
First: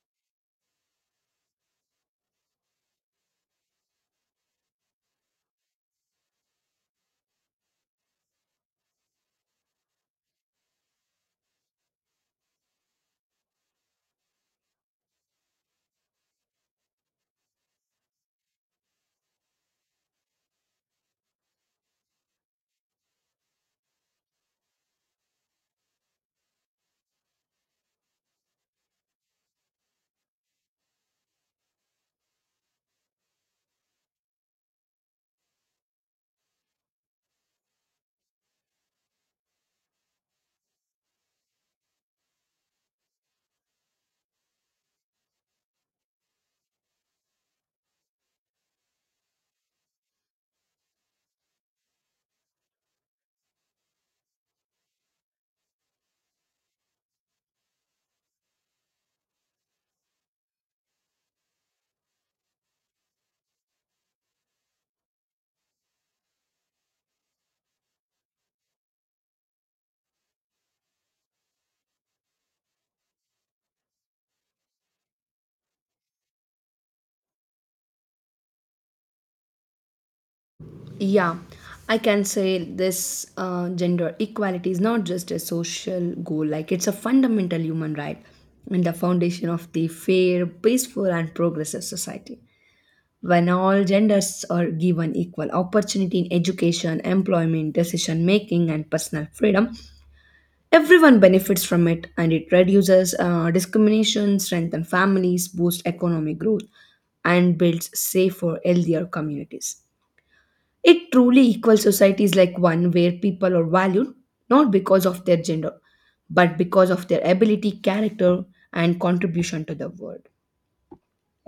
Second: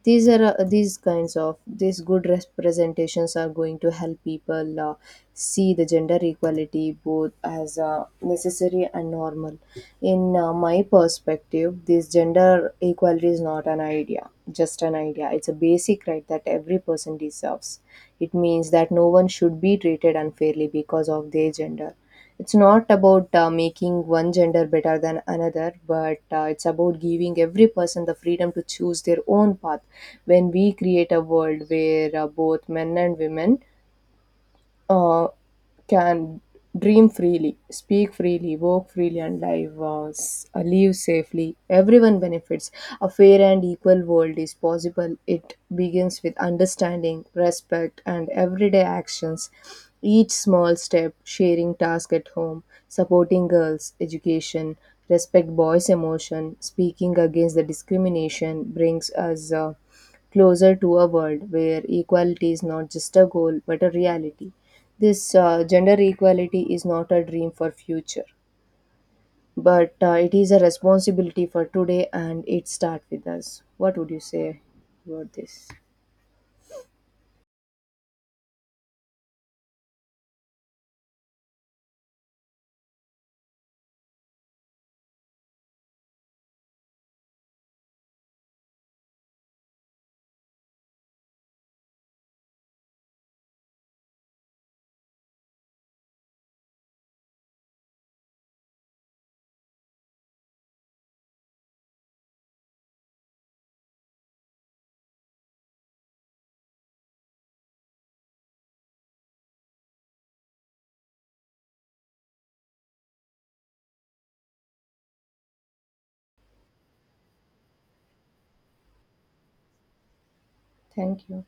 Speaker 2: These kinds of these good representations are going to help people see the gender equality both as necessary and normal. In my perspective, this gender equality is not an idea just an idea it's a basic right that every person deserves. It means that no one should be treated unfairly because of their gender. It's not about making one gender better than another, but it's about giving every person the freedom to choose their own path. When we create a world where both men and women uh, can dream freely, speak freely, work freely, and live, live safely. Everyone benefits. A fair and equal world is possible. It begins with understanding, respect, and everyday actions. Each small step, sharing tasks at home, supporting girls' education, respect boys' emotion, speaking against the discrimination, brings us closer to a world where equality is not just a goal but a reality. This gender equality is not a dream for future, but it is a responsibility for today, and it starts with us. What would you say about this?
Speaker 1: Yeah, I can say this gender equality is not just a social goal, like, it's a fundamental human right and the foundation of the fair, peaceful, and progressive society. When all genders are given equal opportunity in education, employment, decision making, and personal freedom, everyone benefits from it, and it reduces discrimination, strengthens families, boosts economic growth, and builds safer, healthier communities. A truly equal society is like one where people are valued not because of their gender, but because of their ability, character, and contribution to the world.
Speaker 2: Thank you.